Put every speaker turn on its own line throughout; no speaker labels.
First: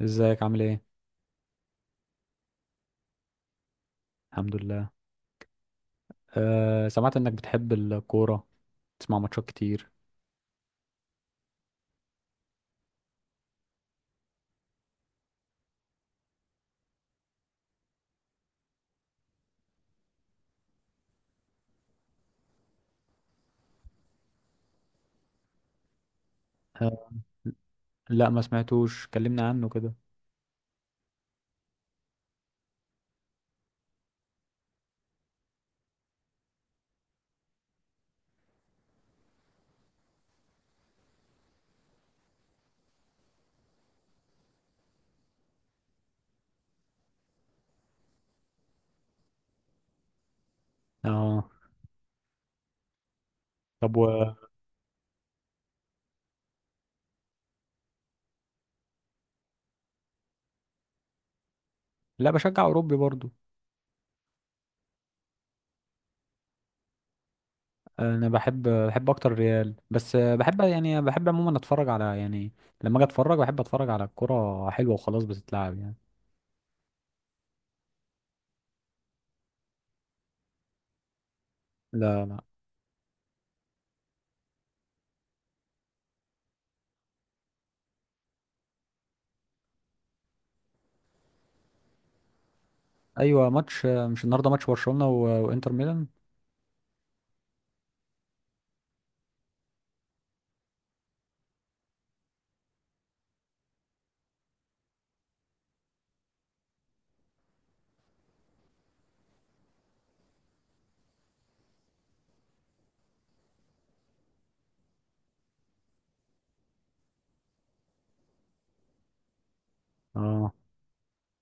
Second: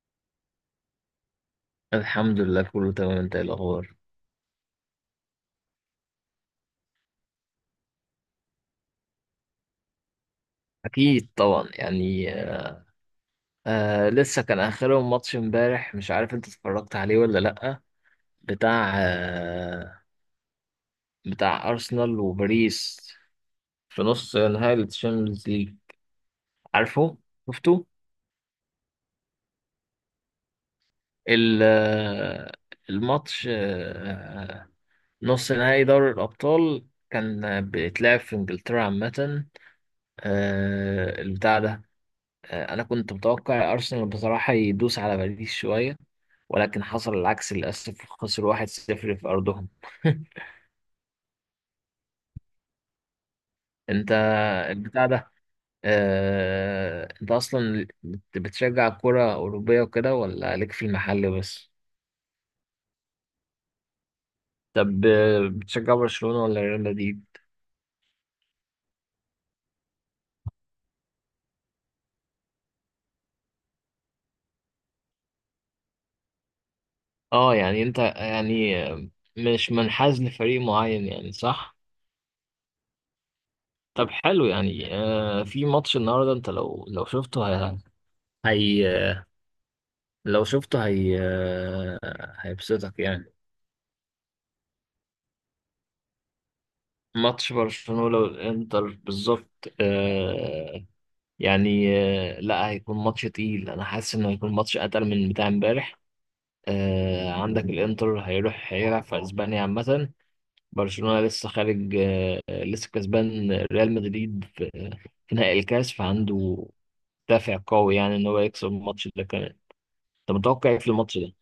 ازيك عامل ايه؟
الحمد لله، كله تمام. انت ايه الاخبار؟
الحمد لله. أه. سمعت انك بتحب الكورة تسمع ماتشات كتير.
اكيد طبعا، يعني. لسه كان اخرهم ماتش امبارح، مش عارف انت اتفرجت عليه ولا لا. بتاع آه بتاع ارسنال وباريس، في نص نهائي الشامبيونز ليج.
أه.
عارفه؟ شفته؟
لا ما سمعتوش كلمنا عنه كده.
ال- آه، الماتش، نص نهائي دوري الابطال كان بيتلعب في انجلترا عامة. البتاع ده، انا كنت متوقع ارسنال بصراحة يدوس على باريس شوية، ولكن حصل العكس للأسف. خسروا 1-0 في أرضهم.
اه طب،
أنت البتاع ده آه... أنت أصلا بتشجع كرة أوروبية وكده، ولا ليك في المحل بس؟
لا بشجع اوروبي برضو.
طب بتشجع برشلونة ولا ريال مدريد؟
انا بحب اكتر ريال بس، بحب يعني بحب عموما اتفرج على يعني لما اجي اتفرج بحب اتفرج على الكورة حلوة وخلاص بتتلعب يعني.
اه، يعني انت يعني مش منحاز لفريق معين، يعني صح؟
لا، لا.
طب حلو. يعني في ماتش النهارده انت هي لو شفته هي، هيبسطك يعني؟
ايوه ماتش، مش النهارده ماتش برشلونة وانتر ميلان.
ماتش برشلونة والإنتر بالظبط. يعني لا، هيكون ماتش تقيل، أنا حاسس إنه هيكون ماتش أتقل من بتاع إمبارح. عندك الإنتر هيروح هيلعب في أسبانيا عامة، برشلونة لسه خارج، لسه كسبان ريال مدريد في في نهائي الكاس، فعنده دافع قوي يعني إن هو يكسب الماتش ده كمان. أنت
اه،
متوقع إيه في الماتش ده؟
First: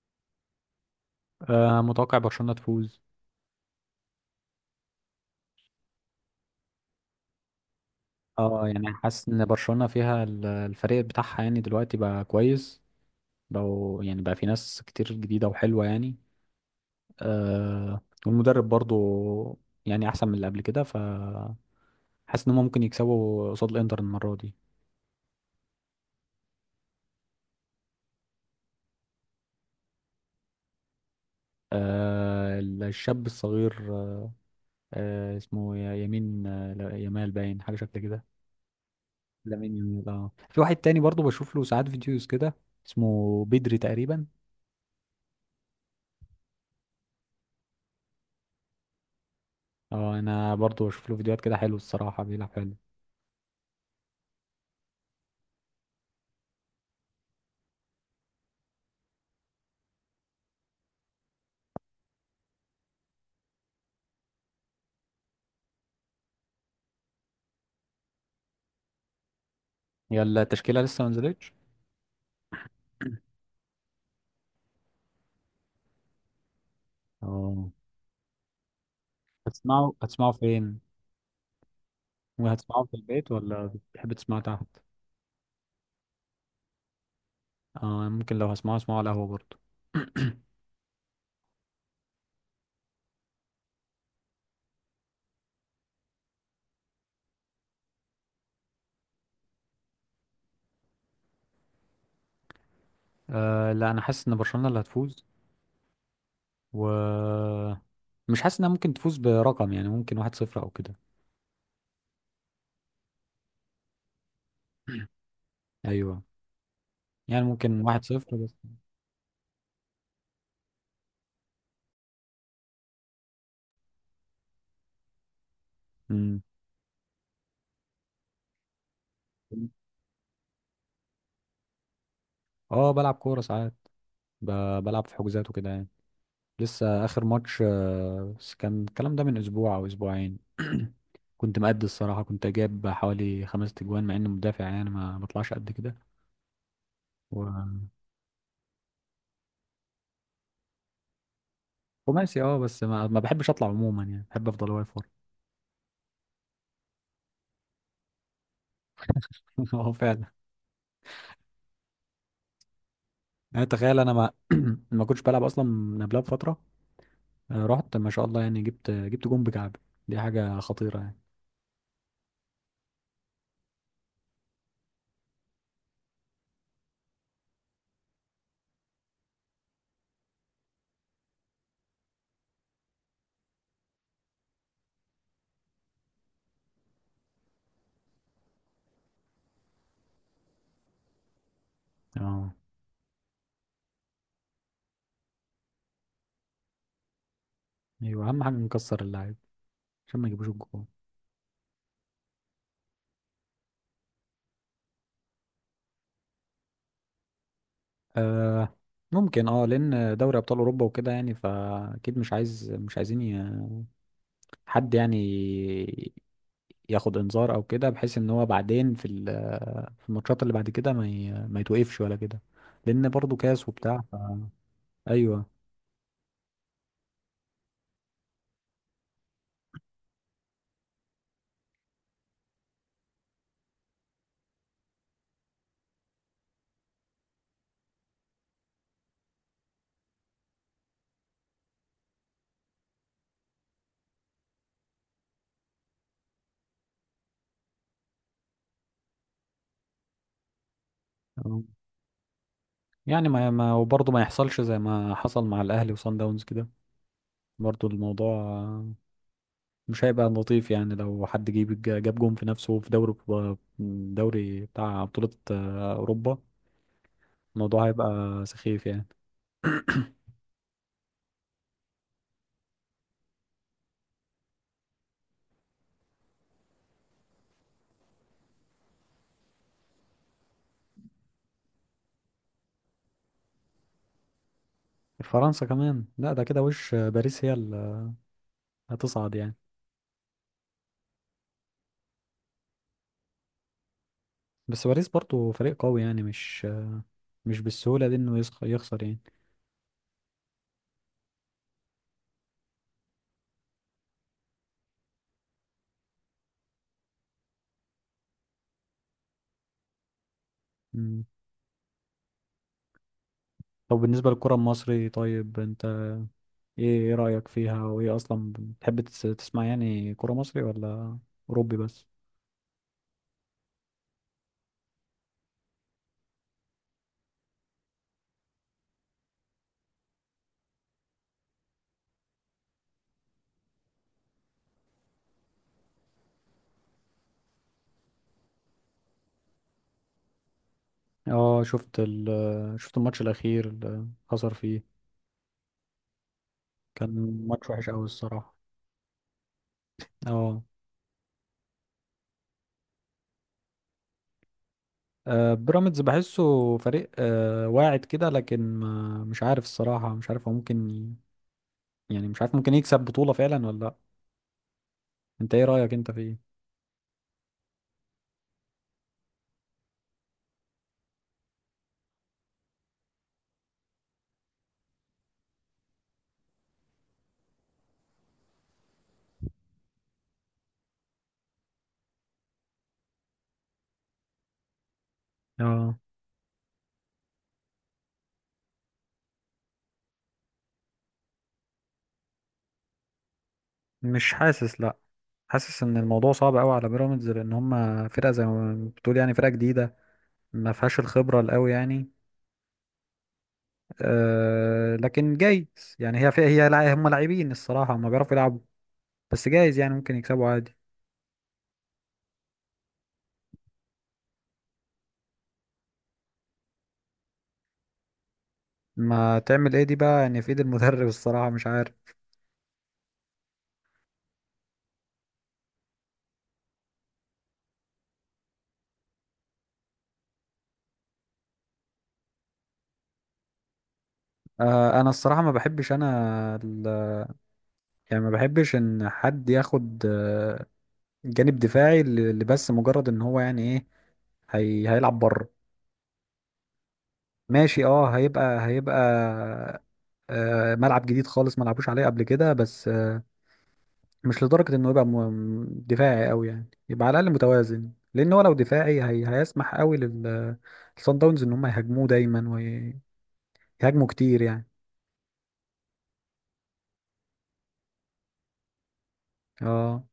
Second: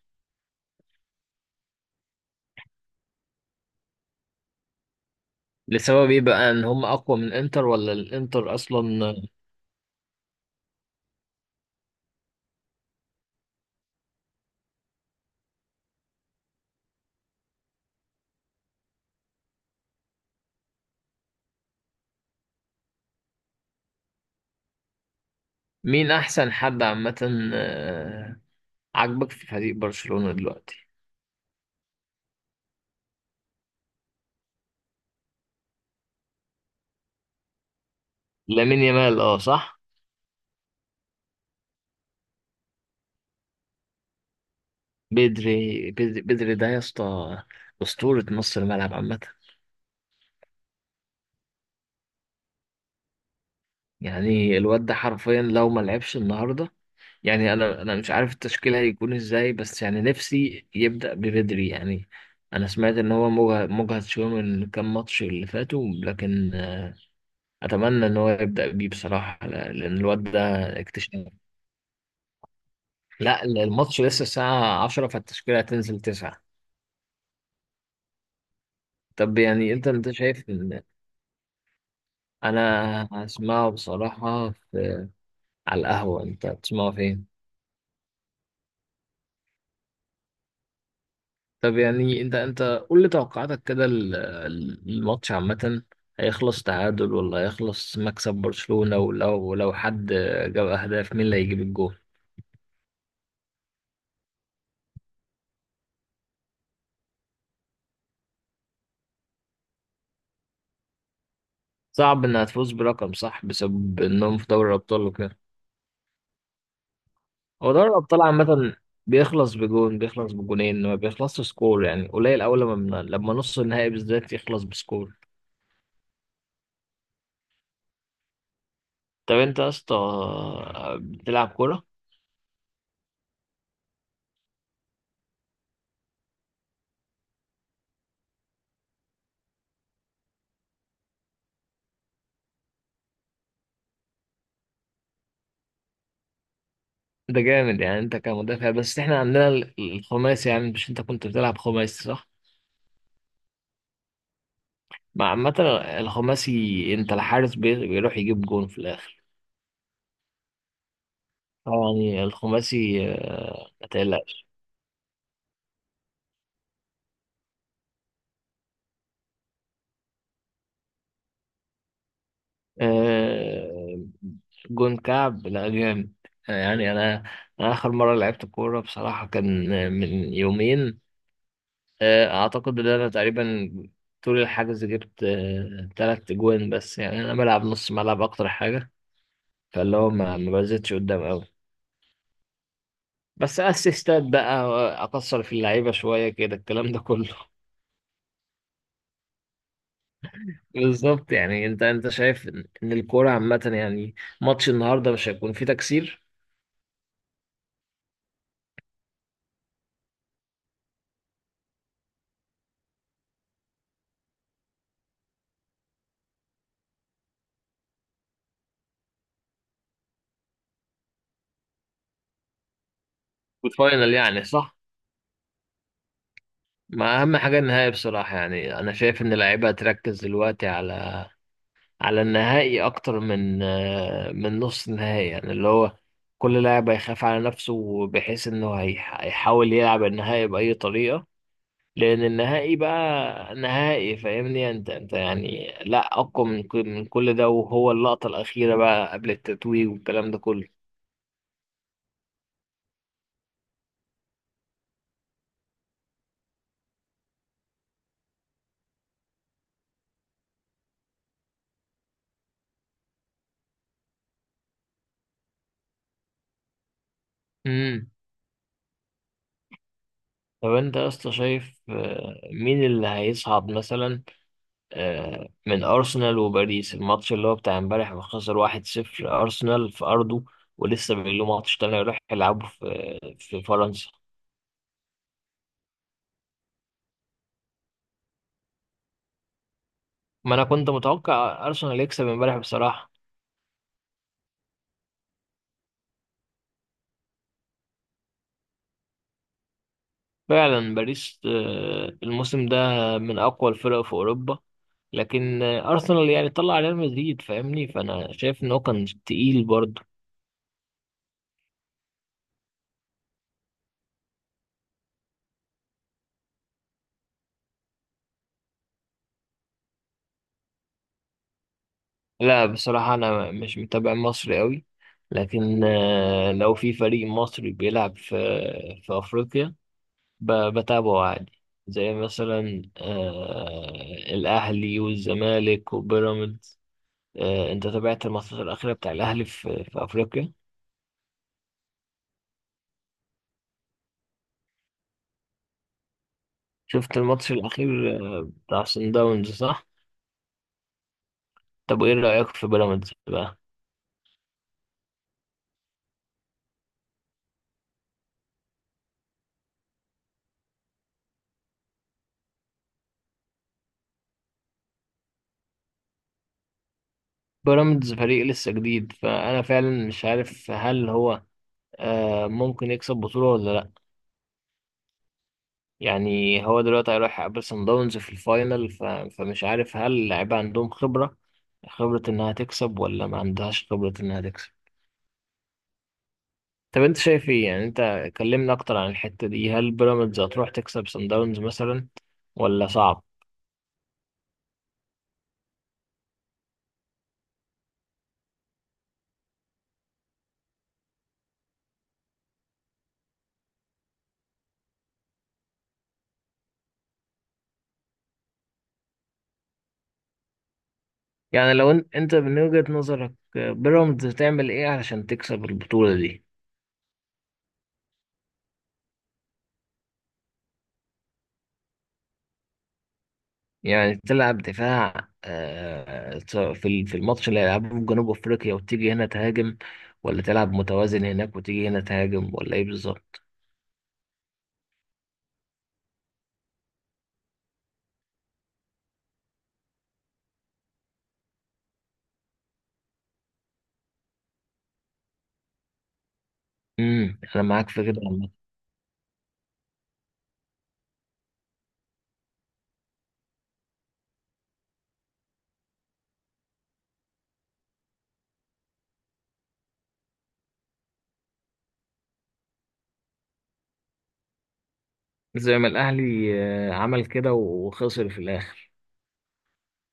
متوقع برشلونة تفوز.
لسبب إيه بقى، إن هم أقوى من الإنتر ولا الإنتر
اه يعني
أصلا؟
حاسس ان برشلونة فيها الفريق بتاعها يعني دلوقتي بقى كويس، بقوا يعني بقى في ناس كتير جديدة وحلوة يعني. آه. والمدرب برضو يعني احسن من اللي قبل كده، فحاسس ان هم ممكن يكسبوا قصاد الانتر المرة دي.
مين أحسن حد عامة عاجبك في فريق برشلونة دلوقتي؟
آه الشاب الصغير، آه اسمه يمين يمال، باين حاجة شكل كده.
لامين يامال، اه
لامين
صح.
يامال اه، في واحد تاني برضو بشوف له ساعات فيديوز كده اسمه بدري تقريبا.
بدري ده يا اسطى، أسطورة نص الملعب عامة.
اه انا برضو بشوف له فيديوهات كده، حلو الصراحة بيلعب حلو.
يعني الواد ده حرفيا لو ما لعبش النهاردة، يعني انا مش عارف التشكيل هيكون ازاي، بس يعني نفسي يبدأ ببدري يعني. انا سمعت ان هو مجهد شوية من كام ماتش اللي فاتوا، لكن اتمنى ان هو يبدأ بيه بصراحة، لان الواد ده
يلا التشكيلة لسه ما
اكتشاف.
نزلتش.
لا الماتش لسه الساعة 10، فالتشكيلة هتنزل 9.
اه.
طب يعني انت
هتسمعوا
انت
هتسمعوا
شايف.
فين؟ وهتسمعوا في
انا
البيت ولا
هسمعه
بتحب تسمعوا
بصراحة
تحت؟
في، على القهوة. انت هتسمعه فين؟
اه ممكن لو هسمعوا اسمعوا على القهوة برضه.
طب يعني انت قول لي توقعاتك كده. الماتش عامة هيخلص تعادل ولا هيخلص مكسب برشلونة، ولو حد جاب اهداف، مين اللي هيجيب الجول؟
آه لا، انا حاسس ان برشلونة اللي هتفوز، و مش حاسس انها ممكن تفوز برقم، يعني ممكن واحد صفر او كده.
صعب انها تفوز برقم، صح؟ بسبب انهم في دوري الابطال وكده.
ايوه، يعني
هو
ممكن
دوري
واحد
الابطال
صفر بس.
عامة بيخلص بجون، بيخلص بجونين، ما بيخلصش سكور يعني قليل، اول لما لما نص النهائي بالذات يخلص بسكور.
مم.
طب انت يا اسطى بتلعب كورة؟
اه بلعب كورة ساعات، ب... بلعب في حجوزات وكده يعني. لسه اخر ماتش، بس كان الكلام ده من اسبوع او اسبوعين. كنت مأدي الصراحه، كنت جايب حوالي خمس تجوان مع اني مدافع يعني ما بطلعش قد كده.
ده
و
جامد. يعني انت كمدافع، بس احنا عندنا الخماسي يعني. مش انت كنت بتلعب خماسي صح؟
خماسي اه، بس ما بحبش اطلع عموما يعني بحب افضل واقف ورا.
مع عامة الخماسي انت الحارس بيروح يجيب جون في الاخر.
اه فعلا.
يعني الخماسي،
يعني
ما
تخيل انا ما
تقلقش.
ما كنتش بلعب اصلا من قبلها بفتره، آه، رحت ما شاء الله يعني جبت جون بكعب. دي حاجه خطيره يعني.
آه، جون كعب لا جامد. يعني انا، اخر مرة لعبت كورة بصراحة كان من يومين. اعتقد ان انا تقريبا طول الحجز جبت تلات جوان بس، يعني انا بلعب نص ملعب اكتر حاجة، فاللي هو ما بزيدش قدام قوي،
اه.
بس اسيستات بقى. اقصر في اللعيبه شويه كده الكلام ده كله.
ايوه اهم حاجه نكسر اللعيب عشان ما يجيبوش الجون.
بالظبط. يعني انت شايف ان إن الكوره عامه، يعني ماتش النهارده مش هيكون فيه تكسير
آه ممكن اه، لان دوري ابطال اوروبا وكده يعني، فاكيد مش عايزين حد يعني ياخد انذار او كده، بحيث ان هو بعدين في في الماتشات اللي بعد كده ما يتوقفش ولا كده، لان برضه كاس وبتاع
والفاينل يعني، صح؟
ايوه.
ما اهم حاجه النهائي بصراحه. يعني انا شايف ان اللعيبه هتركز دلوقتي على على النهائي اكتر من نص النهائي، يعني اللي هو كل لاعب هيخاف على نفسه بحيث انه هيحاول يلعب النهائي باي طريقه، لان النهائي بقى نهائي. فاهمني انت؟ انت يعني لا، اقوى من كل ده، وهو اللقطه الاخيره بقى قبل التتويج والكلام ده كله.
آه. يعني ما وبرضه ما يحصلش زي ما حصل مع الاهلي وصن داونز كده، برضه الموضوع، مش هيبقى لطيف يعني. لو حد جاب جون في نفسه في دوري بتاع بطولة، آه، اوروبا، الموضوع
امم.
هيبقى سخيف يعني.
طب انت يا اسطى شايف مين اللي هيصعد مثلا من ارسنال وباريس؟ الماتش اللي هو بتاع امبارح ما خسر 1-0، ارسنال في ارضه، ولسه بيقول له ماتش تاني يروح يلعبه في فرنسا.
فرنسا كمان لا، ده كده وش باريس هي اللي هتصعد يعني.
ما انا كنت متوقع ارسنال يكسب امبارح بصراحه.
بس باريس برضو فريق قوي، يعني مش بالسهولة دي انه يخسر يعني.
فعلا باريس، الموسم ده من أقوى الفرق في أوروبا. لكن أرسنال يعني طلع ريال مدريد فاهمني، فأنا شايف إن هو كان تقيل برضه.
مم. طب بالنسبة للكرة المصري، طيب انت ايه ايه رأيك فيها، وايه اصلا بتحب تسمع يعني كرة مصري ولا اوروبي بس؟
لا بصراحة أنا مش متابع مصري أوي، لكن لو في فريق مصري بيلعب في أفريقيا، ب- بتابعه عادي، زي مثلا الأهلي والزمالك وبيراميدز. أنت تابعت الماتشات الأخيرة بتاع الأهلي في أفريقيا؟
اه، شفت الماتش الاخير اللي خسر فيه،
شفت
كان
الماتش
ماتش
الأخير
وحش قوي الصراحة.
بتاع صن داونز، صح؟
اه.
طب وايه رأيك في بيراميدز بقى؟
آه، بيراميدز بحسه فريق آه، واعد كده، لكن ما مش عارف الصراحة مش عارف هو ممكن يعني مش عارف ممكن يكسب بطولة فعلا ولا لا. انت ايه رأيك انت في ايه؟
بيراميدز فريق لسه جديد، فأنا فعلا مش عارف هل هو آه ممكن يكسب بطولة ولا لأ. يعني هو دلوقتي هيروح يقابل صن داونز في الفاينل، فمش عارف هل اللعيبة عندهم خبرة، خبرة إنها تكسب، ولا ما عندهاش خبرة إنها تكسب.
اه
طب أنت شايف إيه؟ يعني أنت كلمنا أكتر عن الحتة دي. هل بيراميدز هتروح تكسب صن داونز مثلا، ولا صعب؟
مش حاسس، لا. حاسس ان الموضوع صعب قوي على بيراميدز لان هم فرقة زي ما بتقول يعني فرقة جديدة ما فيهاش الخبرة القوي يعني. أه لكن جايز يعني، هي فيها هم لاعبين الصراحة هم بيعرفوا يلعبوا، بس جايز يعني ممكن يكسبوا عادي.
يعني لو أنت من وجهة نظرك، بيراميدز تعمل إيه علشان تكسب البطولة دي؟
ما تعمل ايه دي بقى يعني في ايد المدرب الصراحة مش عارف.
يعني تلعب دفاع في الماتش اللي هيلعبه في جنوب افريقيا وتيجي هنا تهاجم، ولا تلعب متوازن هناك وتيجي هنا تهاجم، ولا ايه بالظبط؟
انا الصراحه ما بحبش انا، يعني ما بحبش ان حد ياخد، آه، جانب دفاعي اللي بس مجرد ان هو يعني ايه هي هيلعب بره.
امم. انا
ماشي
معاك في
اه،
كده والله.
هيبقى آه، ملعب جديد خالص ما لعبوش عليه قبل كده بس، مش لدرجه انه يبقى دفاعي قوي يعني يبقى على الاقل متوازن، لان هو لو دفاعي هي هيسمح قوي للصن داونز ان هم يهاجموه دايما ويهاجموا كتير يعني.
زي ما الاهلي عمل كده وخسر في الاخر.
اه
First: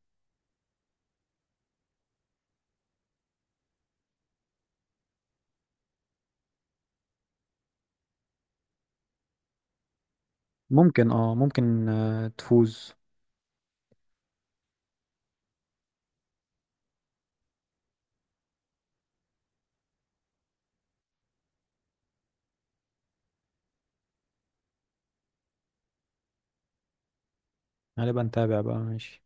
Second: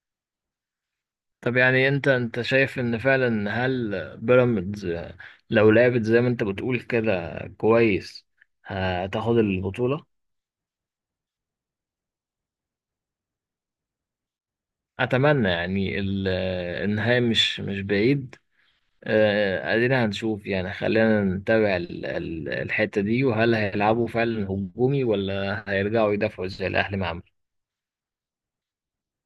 طب يعني انت شايف ان فعلا، هل بيراميدز، لو لعبت زي ما انت بتقول كده كويس، هتاخد البطولة؟
ممكن، اه ممكن، تفوز.
اتمنى يعني. النهاية مش بعيد. ادينا هنشوف يعني. خلينا نتابع الحتة دي، وهل هيلعبوا فعلا هجومي ولا هيرجعوا يدافعوا زي الاهلي مع
هنبقى نتابع بقى ماشي.